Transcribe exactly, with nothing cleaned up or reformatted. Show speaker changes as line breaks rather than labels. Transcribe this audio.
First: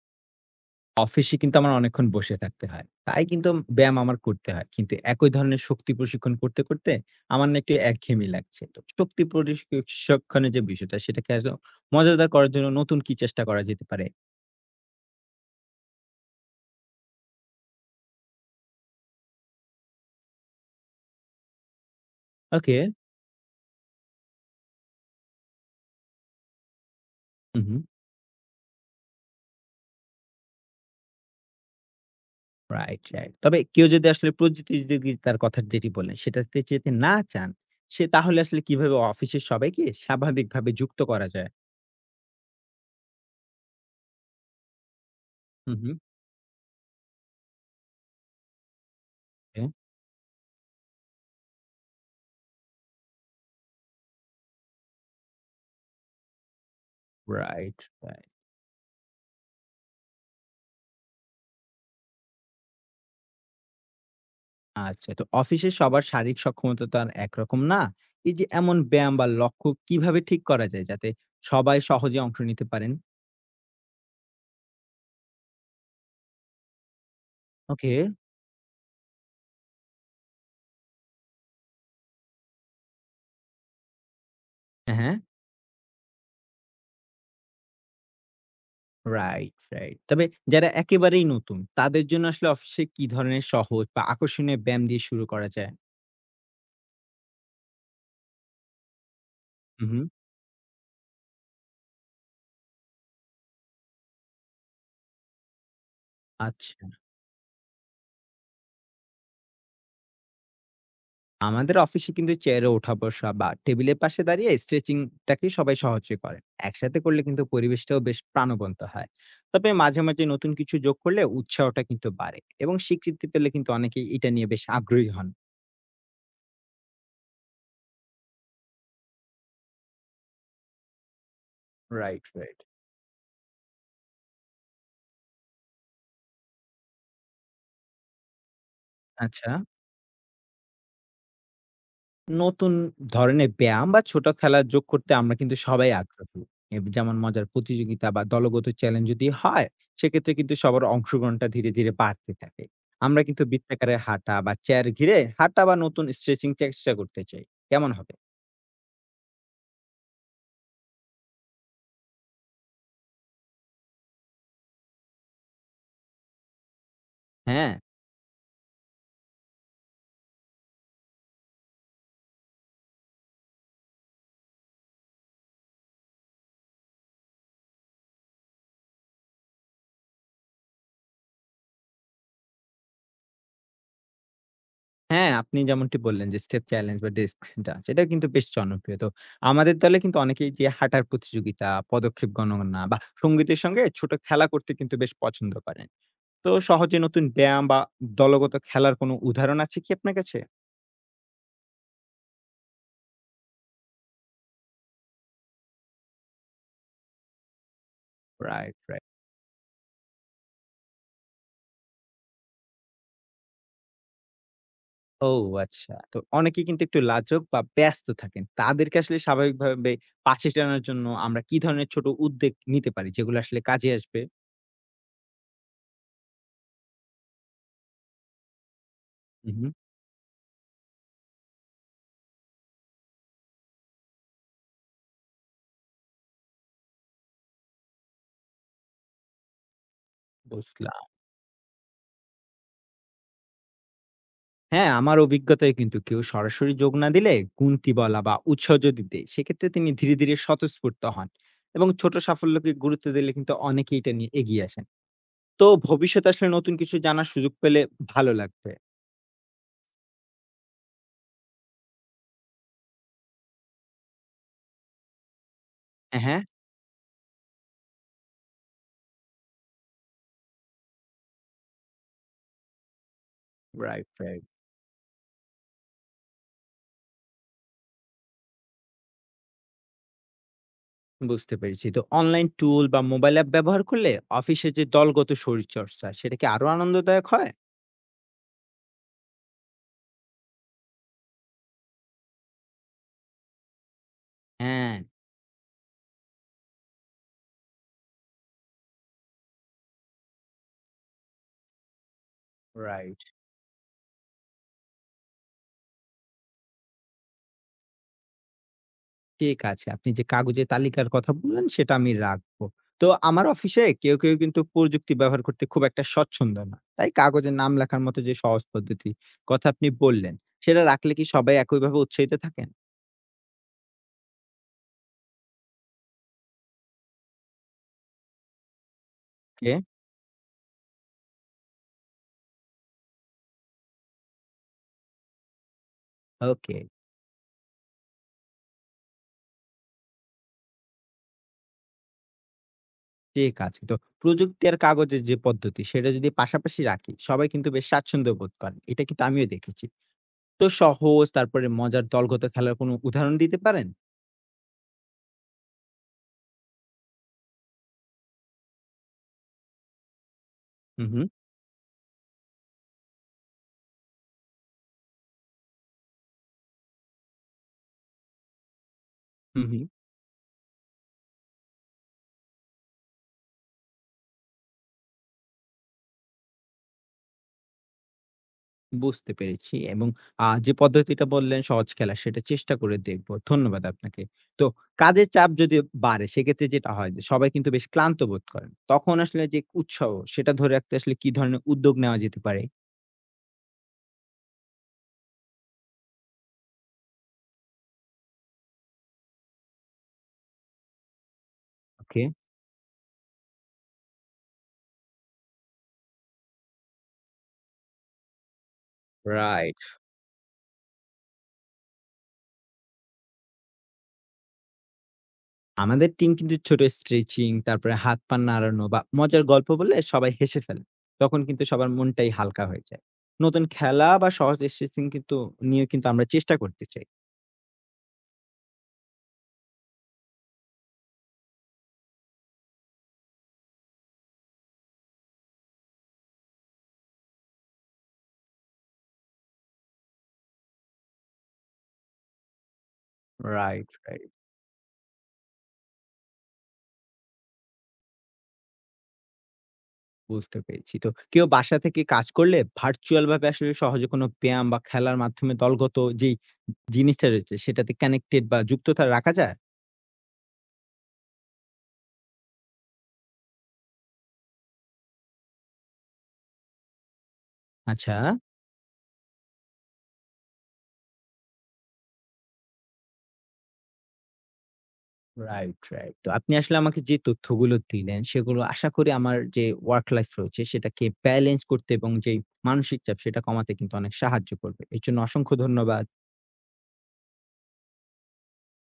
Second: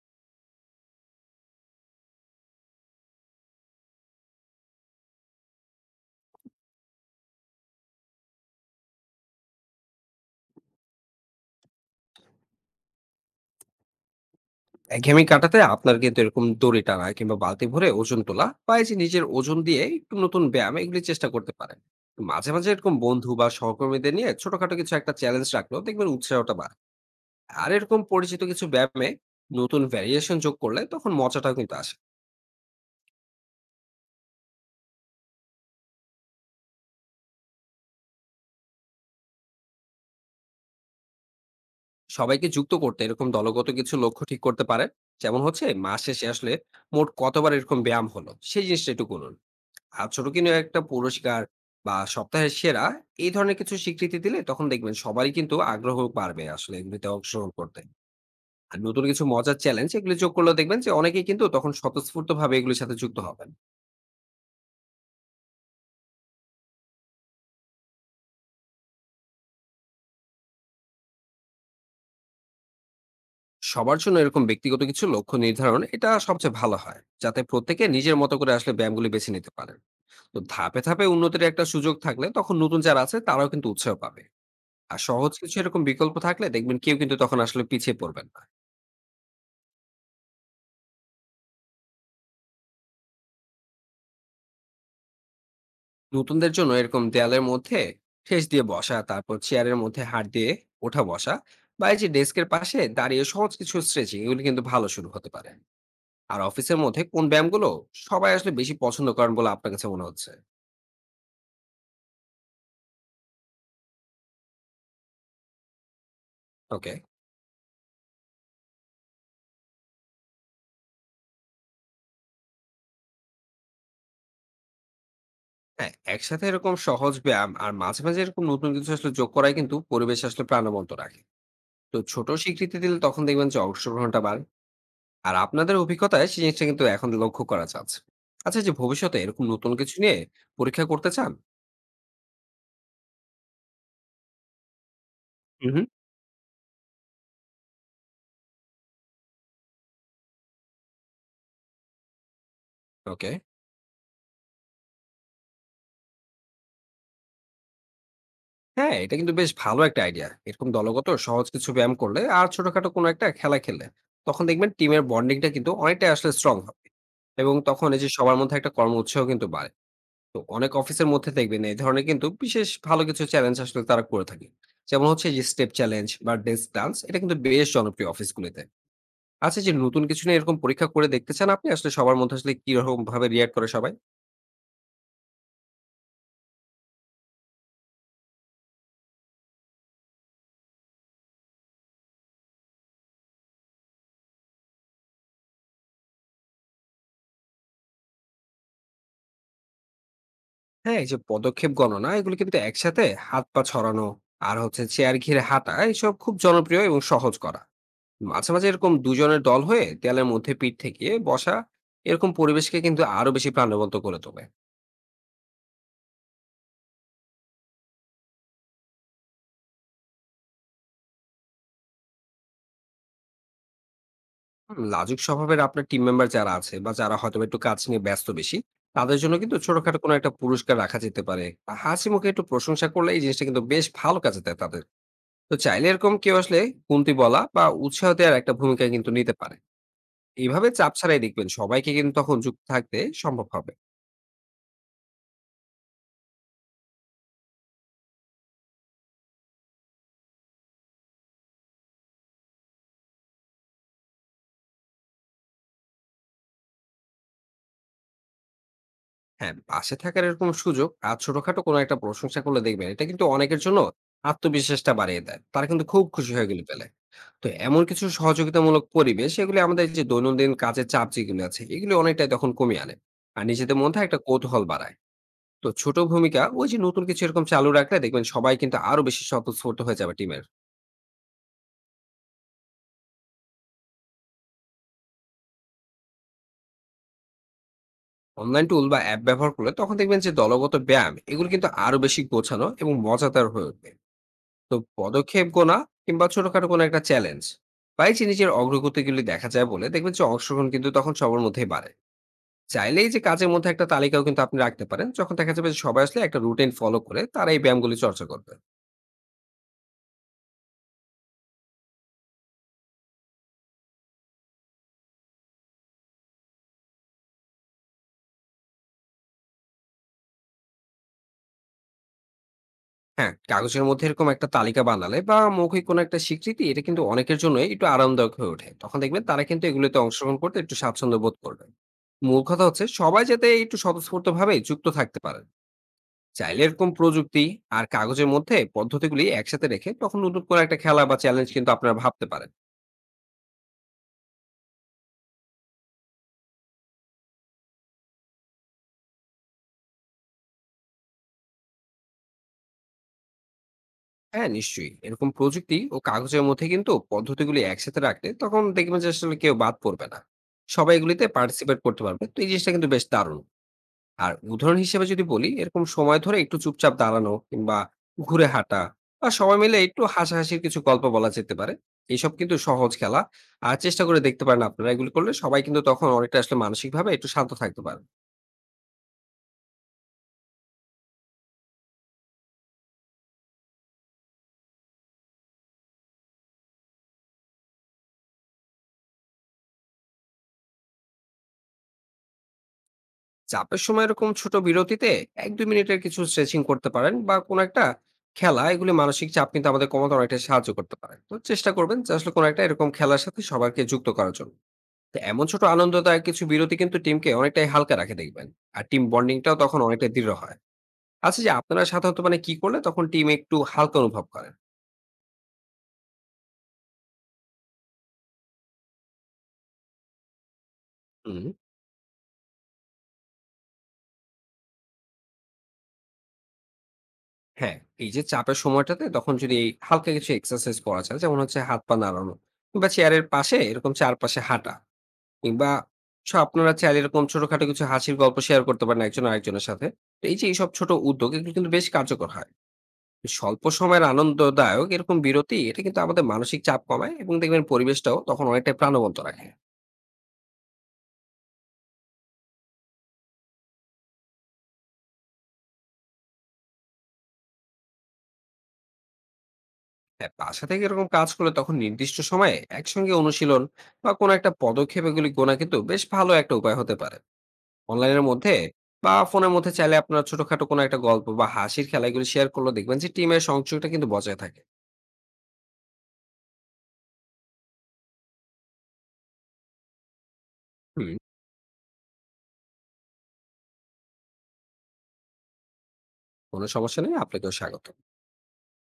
অফিসে কিন্তু আমার অনেকক্ষণ বসে থাকতে হয়। তাই কিন্তু ব্যায়াম আমার করতে হয়। কিন্তু একই ধরনের শক্তি প্রশিক্ষণ করতে, করতে আমার না একটু একঘেয়েমি লাগছে। তো শক্তি প্রশিক্ষণের যে বিষয়টা সেটাকে আসলে মজাদার করার জন্য নতুন কি চেষ্টা করা যেতে পারে?
একঘেয়েমি কাটাতে আপনার কিন্তু এরকম দড়ি টানা কিংবা বালতি ভরে ওজন তোলা বা এই যে নিজের ওজন দিয়ে একটু নতুন ব্যায়াম এগুলি চেষ্টা করতে পারেন। মাঝে মাঝে
ওকে।
এরকম বন্ধু বা সহকর্মীদের নিয়ে ছোটখাটো কিছু একটা চ্যালেঞ্জ রাখলেও দেখবেন উৎসাহটা বাড়ে।
হু,
আর
হু।
এরকম পরিচিত কিছু ব্যায়ামে নতুন ভ্যারিয়েশন যোগ করলে তখন মজাটাও কিন্তু আসে।
Right, right. তবে কেউ যদি আসলে প্রযুক্তিযোগিতার কথা যেটি বললেন সেটাতে যেতে না চান, সে তাহলে আসলে কিভাবে অফিসের সবাইকে স্বাভাবিকভাবে যুক্ত করা যায়?
সবাইকে যুক্ত করতে এরকম দলগত কিছু লক্ষ্য ঠিক করতে পারেন, যেমন হচ্ছে
হু, হু।
মাস শেষে আসলে মোট কতবার এরকম ব্যায়াম হলো সেই জিনিসটা একটু করুন।
ওকে।
আর ছোট কোনো একটা পুরস্কার বা সপ্তাহের সেরা এই ধরনের কিছু স্বীকৃতি দিলে তখন দেখবেন সবারই কিন্তু আগ্রহ বাড়বে আসলে এগুলিতে অংশগ্রহণ
রাইট,
করতে।
রাইট।
আর নতুন কিছু মজার চ্যালেঞ্জ এগুলি যোগ করলেও দেখবেন যে অনেকেই কিন্তু তখন স্বতঃস্ফূর্তভাবে এগুলির সাথে যুক্ত হবেন।
আচ্ছা। তো অফিসে সবার শারীরিক সক্ষমতা তো আর একরকম না। এই যে এমন ব্যায়াম বা লক্ষ্য কিভাবে ঠিক করা যায় যাতে সবাই সহজে অংশ নিতে পারেন?
সবার জন্য এরকম ব্যক্তিগত কিছু লক্ষ্য নির্ধারণ এটা সবচেয়ে ভালো হয়। যাতে প্রত্যেকে
ওকে।
নিজের মতো করে আসলে ব্যায়ামগুলি বেছে নিতে পারেন। তো ধাপে, ধাপে উন্নতির একটা সুযোগ থাকলে তখন নতুন যারা আছে তারাও কিন্তু উৎসাহ পাবে। আর
হ্যাঁ,
সহজ কিছু এরকম বিকল্প থাকলে দেখবেন কেউ কিন্তু তখন আসলে পিছিয়ে পড়বেন না।
Right, right. তবে যারা একেবারেই নতুন তাদের জন্য আসলে অফিসে কি ধরনের সহজ বা আকর্ষণীয় ব্যায়াম দিয়ে শুরু করা যায়?
নতুনদের জন্য এরকম দেয়ালের মধ্যে ঠেস দিয়ে বসা, তারপর চেয়ারের
হু, হু।
মধ্যে হাত দিয়ে ওঠা বসা বা এই যে ডেস্কের পাশে দাঁড়িয়ে সহজ কিছু স্ট্রেচিং, এগুলো কিন্তু ভালো শুরু হতে পারে। আর
আচ্ছা।
অফিসের মধ্যে কোন ব্যায়ামগুলো সবাই আসলে বেশি পছন্দ করেন বলে আপনার কাছে মনে হচ্ছে?
আমাদের অফিসে কিন্তু চেয়ারে ওঠা বসা বা টেবিলের পাশে দাঁড়িয়ে স্ট্রেচিংটাকে সবাই সহজে করেন।
ওকে।
একসাথে করলে কিন্তু পরিবেশটাও বেশ প্রাণবন্ত হয়। তবে মাঝে মাঝে নতুন কিছু যোগ করলে উৎসাহটা কিন্তু বাড়ে এবং স্বীকৃতি পেলে কিন্তু অনেকেই এটা নিয়ে বেশ আগ্রহী হন।
হ্যাঁ, একসাথে এরকম সহজ ব্যায়াম আর মাঝে মাঝে এরকম নতুন কিছু আসলে যোগ করাই কিন্তু পরিবেশ আসলে প্রাণবন্ত রাখে। তো
রাইট,
ছোট
রাইট।
স্বীকৃতি দিলে তখন দেখবেন যে অংশগ্রহণটা বাড়ে। আর আপনাদের অভিজ্ঞতায় সেই জিনিসটা কিন্তু এখন লক্ষ্য করা যাচ্ছে। আচ্ছা, যে ভবিষ্যতে এরকম
আচ্ছা,
নতুন কিছু নিয়ে পরীক্ষা করতে চান?
নতুন ধরনের ব্যায়াম বা ছোট খেলা যোগ করতে আমরা কিন্তু
হুম।
সবাই আগ্রহী। এ যেমন মজার প্রতিযোগিতা বা দলগত চ্যালেঞ্জ যদি হয়, সেক্ষেত্রে কিন্তু সবার অংশগ্রহণটা ধীরে, ধীরে বাড়তে থাকে। আমরা
ওকে।
কিন্তু বৃত্তাকারে হাঁটা বা চেয়ার ঘিরে হাঁটা বা নতুন স্ট্রেচিং চেষ্টা করতে চাই। কেমন হবে?
হ্যাঁ, এটা কিন্তু বেশ ভালো একটা আইডিয়া। এরকম দলগত সহজ কিছু ব্যায়াম করলে আর ছোটখাটো কোনো একটা খেলা খেললে, তখন দেখবেন টিমের বন্ডিংটা কিন্তু অনেকটাই আসলে স্ট্রং হবে। এবং
হ্যাঁ,
তখন এই যে সবার মধ্যে একটা কর্ম উৎসাহ কিন্তু বাড়ে। তো অনেক অফিসের মধ্যে দেখবেন এই ধরনের কিন্তু বিশেষ ভালো কিছু চ্যালেঞ্জ আসলে তারা করে থাকে। যেমন হচ্ছে এই যে স্টেপ চ্যালেঞ্জ বা ডেস্ক ডান্স, এটা কিন্তু বেশ জনপ্রিয় অফিসগুলিতে। আচ্ছা, যে নতুন কিছু নিয়ে এরকম পরীক্ষা করে দেখতে চান আপনি, আসলে সবার মধ্যে আসলে কিরকম ভাবে রিঅ্যাক্ট করে সবাই?
হ্যাঁ, আপনি যেমনটি বললেন যে স্টেপ চ্যালেঞ্জ বা ডেস্ক ডান্স এটাও কিন্তু বেশ জনপ্রিয়। তো আমাদের দলে কিন্তু অনেকেই যে হাঁটার প্রতিযোগিতা, পদক্ষেপ গণনা বা সঙ্গীতের সঙ্গে ছোট খেলা করতে কিন্তু বেশ পছন্দ করেন। তো সহজে নতুন ব্যায়াম বা দলগত খেলার কোনো উদাহরণ আছে কি আপনার কাছে?
হ্যাঁ, এই যে পদক্ষেপ গণনা, এগুলো কিন্তু একসাথে হাত পা ছড়ানো, আর হচ্ছে চেয়ার ঘিরে হাঁটা, এইসব খুব জনপ্রিয় এবং সহজ করা। মাঝে মাঝে
রাইট,
এরকম
রাইট।
দুজনের দল হয়ে দেয়ালের মধ্যে পিঠ থেকে বসা এরকম পরিবেশকে কিন্তু আরো বেশি প্রাণবন্ত করে তোলে।
ও আচ্ছা। তো অনেকে কিন্তু একটু লাজুক বা ব্যস্ত থাকেন। তাদেরকে আসলে স্বাভাবিকভাবে পাশে টানার জন্য আমরা কি ধরনের ছোট উদ্যোগ নিতে পারি যেগুলো আসলে কাজে আসবে?
হুম, লাজুক স্বভাবের আপনার টিম মেম্বার যারা আছে বা যারা হয়তো একটু কাজ নিয়ে ব্যস্ত বেশি, তাদের জন্য
হু,
কিন্তু
হু,
ছোটখাটো কোনো একটা পুরস্কার রাখা যেতে পারে বা হাসি মুখে একটু প্রশংসা করলে এই জিনিসটা কিন্তু বেশ ভালো কাজে দেয় তাদের। তো চাইলে এরকম কেউ আসলে কুন্তি বলা বা উৎসাহ দেওয়ার একটা ভূমিকা কিন্তু নিতে পারে। এইভাবে চাপ
বুঝলাম।
ছাড়াই দেখবেন সবাইকে কিন্তু তখন যুক্ত থাকতে সম্ভব হবে।
হ্যাঁ, আমার অভিজ্ঞতায় কিন্তু কেউ সরাসরি যোগ না দিলে গুনতি বলা বা উৎসাহ যদি দেই, সেক্ষেত্রে তিনি ধীরে, ধীরে স্বতঃস্ফূর্ত হন এবং ছোট সাফল্যকে গুরুত্ব দিলে কিন্তু অনেকেই এটা নিয়ে এগিয়ে আসেন। তো ভবিষ্যতে আসলে নতুন কিছু জানার সুযোগ পেলে ভালো লাগবে।
হ্যাঁ, পাশে থাকার এরকম সুযোগ আর ছোটখাটো কোনো একটা প্রশংসা করলে দেখবেন এটা কিন্তু অনেকের জন্য আত্মবিশ্বাসটা বাড়িয়ে দেয়, তারা কিন্তু খুব
হ্যাঁ,
খুশি
হ্যাঁ।
হয়ে গেলে পেলে। তো এমন কিছু সহযোগিতামূলক পরিবেশ এগুলি আমাদের যে দৈনন্দিন কাজের চাপ যেগুলো আছে এগুলি অনেকটাই তখন কমিয়ে আনে আর নিজেদের মধ্যে
রাইট,
একটা
রাইট।
কৌতূহল বাড়ায়। তো ছোট ভূমিকা ওই যে নতুন কিছু এরকম চালু রাখলে দেখবেন সবাই কিন্তু আরো বেশি স্বতঃস্ফূর্ত হয়ে যাবে টিমের।
বুঝতে পেরেছি। তো অনলাইন টুল বা মোবাইল অ্যাপ ব্যবহার করলে অফিসে যে দলগত শরীরচর্চা সেটা কি আরো আনন্দদায়ক হয়?
অনলাইন টুল বা অ্যাপ ব্যবহার করলে তখন দেখবেন যে দলগত ব্যায়াম এগুলো কিন্তু আরো বেশি গোছানো এবং মজাদার হয়ে উঠবে। তো
হ্যাঁ,
পদক্ষেপ গোনা কিংবা ছোটখাটো কোনো একটা চ্যালেঞ্জ বা এই যে নিজের অগ্রগতিগুলি দেখা যায় বলে দেখবেন যে অংশগ্রহণ কিন্তু তখন সবার মধ্যেই বাড়ে। চাইলেই যে
রাইট।
কাজের মধ্যে একটা তালিকাও কিন্তু আপনি রাখতে পারেন, যখন দেখা যাবে যে সবাই আসলে একটা রুটিন ফলো করে তারা এই ব্যায়ামগুলি চর্চা করবে।
ঠিক আছে। আপনি যে কাগজে তালিকার কথা বললেন সেটা আমি রাখবো। তো আমার অফিসে কেউ, কেউ কিন্তু প্রযুক্তি ব্যবহার করতে খুব একটা স্বচ্ছন্দ না। তাই কাগজে নাম লেখার মতো যে সহজ পদ্ধতি কথা আপনি বললেন, সেটা রাখলে কি সবাই একইভাবে উৎসাহিত থাকেন?
হ্যাঁ, কাগজের মধ্যে এরকম একটা তালিকা বানালে বা মৌখিক কোনো একটা স্বীকৃতি, এটা কিন্তু অনেকের জন্য একটু আরামদায়ক হয়ে ওঠে। তখন দেখবেন তারা কিন্তু
ওকে,
এগুলোতে অংশগ্রহণ করতে একটু স্বাচ্ছন্দ্য বোধ করবে। মূল কথা হচ্ছে সবাই যাতে একটু স্বতঃস্ফূর্তভাবে যুক্ত থাকতে পারে। চাইলে
ওকে।
এরকম প্রযুক্তি আর কাগজের মধ্যে পদ্ধতিগুলি একসাথে রেখে তখন নতুন করে একটা খেলা বা চ্যালেঞ্জ কিন্তু আপনারা ভাবতে পারেন।
যে কাজ তো প্রযুক্তি আর কাগজের যে পদ্ধতি সেটা যদি পাশাপাশি রাখি সবাই কিন্তু বেশ স্বাচ্ছন্দ্য বোধ করেন, এটা কিন্তু আমিও দেখেছি। তো সহজ তারপরে মজার দলগত খেলার কোনো উদাহরণ দিতে পারেন?
হ্যাঁ, নিশ্চয়ই। এরকম প্রযুক্তি ও কাগজের মধ্যে কিন্তু পদ্ধতিগুলি একসাথে রাখলে তখন দেখবেন যে আসলে কেউ বাদ পড়বে না। সবাই
হুম,
এগুলিতে
হুম।
পার্টিসিপেট করতে পারবে। তো এই জিনিসটা কিন্তু বেশ দারুণ। আর উদাহরণ হিসেবে যদি বলি, এরকম সময় ধরে একটু চুপচাপ দাঁড়ানো কিংবা ঘুরে হাঁটা বা সবাই
হুম,
মিলে
হুম।
একটু হাসাহাসির কিছু গল্প বলা যেতে পারে। এইসব কিন্তু সহজ খেলা, আর চেষ্টা করে দেখতে পারেন আপনারা এগুলো করলে সবাই কিন্তু তখন অনেকটা আসলে মানসিক ভাবে একটু শান্ত থাকতে পারে।
বুঝতে পেরেছি। এবং আহ, যে পদ্ধতিটা বললেন সহজ খেলা সেটা চেষ্টা করে দেখবো। ধন্যবাদ আপনাকে। তো কাজের চাপ যদি বাড়ে, সেক্ষেত্রে যেটা হয় যে সবাই কিন্তু বেশ ক্লান্ত বোধ করেন, তখন আসলে যে উৎসাহ সেটা ধরে রাখতে আসলে কি ধরনের উদ্যোগ নেওয়া যেতে পারে?
চাপের সময় এরকম ছোট বিরতিতে এক দুই মিনিটের কিছু স্ট্রেচিং করতে পারেন বা কোনো একটা খেলা, এগুলি মানসিক চাপ কিন্তু আমাদের কমাতে অনেকটা সাহায্য করতে পারে। তো চেষ্টা করবেন যে
ওকে।
আসলে কোনো একটা এরকম খেলার সাথে সবাইকে যুক্ত করার জন্য। তো এমন ছোট আনন্দদায়ক কিছু বিরতি কিন্তু টিমকে অনেকটাই হালকা রাখে দেখবেন। আর টিম বন্ডিংটাও হুম। তখন
রাইট।
অনেকটাই দৃঢ় হয়। আচ্ছা, যে আপনারা সাধারণত মানে কি করলে তখন টিম একটু হালকা অনুভব করেন?
আমাদের টিম কিন্তু ছোট স্ট্রেচিং, তারপরে হাত পা নাড়ানো বা মজার গল্প বললে সবাই হেসে ফেলে। তখন
হুম।
কিন্তু সবার মনটাই হালকা হয়ে যায়। নতুন খেলা বা সহজ স্ট্রেচিং কিন্তু নিয়ে কিন্তু আমরা চেষ্টা করতে চাই।
হ্যাঁ, এই যে চাপের সময়টাতে তখন যদি এই হালকা কিছু এক্সারসাইজ করা যায়, যেমন হচ্ছে হাত পা নাড়ানো কিংবা চেয়ারের পাশে এরকম চারপাশে হাঁটা, কিংবা স আপনারা চাইলে এরকম ছোটখাটো কিছু হাসির গল্প শেয়ার করতে পারেন একজন আরেকজনের সাথে। তো এই যে এইসব ছোট উদ্যোগ এগুলো কিন্তু বেশ কার্যকর হয়। স্বল্প
রাইট,
সময়ের
রাইট।
আনন্দদায়ক এরকম বিরতি এটা কিন্তু আমাদের মানসিক চাপ কমায় এবং দেখবেন পরিবেশটাও তখন অনেকটাই প্রাণবন্ত রাখে।
বুঝতে পেরেছি। তো কেউ বাসা থেকে কাজ করলে ভার্চুয়াল ভাবে আসলে সহজে কোনো ব্যায়াম বা খেলার মাধ্যমে দলগত যেই জিনিসটা রয়েছে সেটাতে কানেক্টেড বা যুক্ততা রাখা যায়?
হ্যাঁ, বাসা থেকে এরকম কাজ করলে তখন নির্দিষ্ট সময়ে একসঙ্গে অনুশীলন বা কোনো একটা পদক্ষেপ এগুলি গোনা কিন্তু বেশ ভালো একটা উপায় হতে পারে।
আচ্ছা।
অনলাইনের মধ্যে বা ফোনের মধ্যে চাইলে আপনার ছোটখাটো কোনো একটা গল্প বা হাসির খেলা এগুলি শেয়ার করলে দেখবেন যে টিমের সংযোগটা কিন্তু বজায় থাকে।
Right, right. তো আপনি আসলে আমাকে যে তথ্যগুলো দিলেন সেগুলো আশা করি আমার যে ওয়ার্ক লাইফ রয়েছে সেটাকে
হুম।
ব্যালেন্স করতে এবং যেই মানসিক চাপ সেটা কমাতে কিন্তু অনেক সাহায্য করবে। এর জন্য অসংখ্য ধন্যবাদ।
কোনো সমস্যা নেই, আপনাকেও স্বাগত।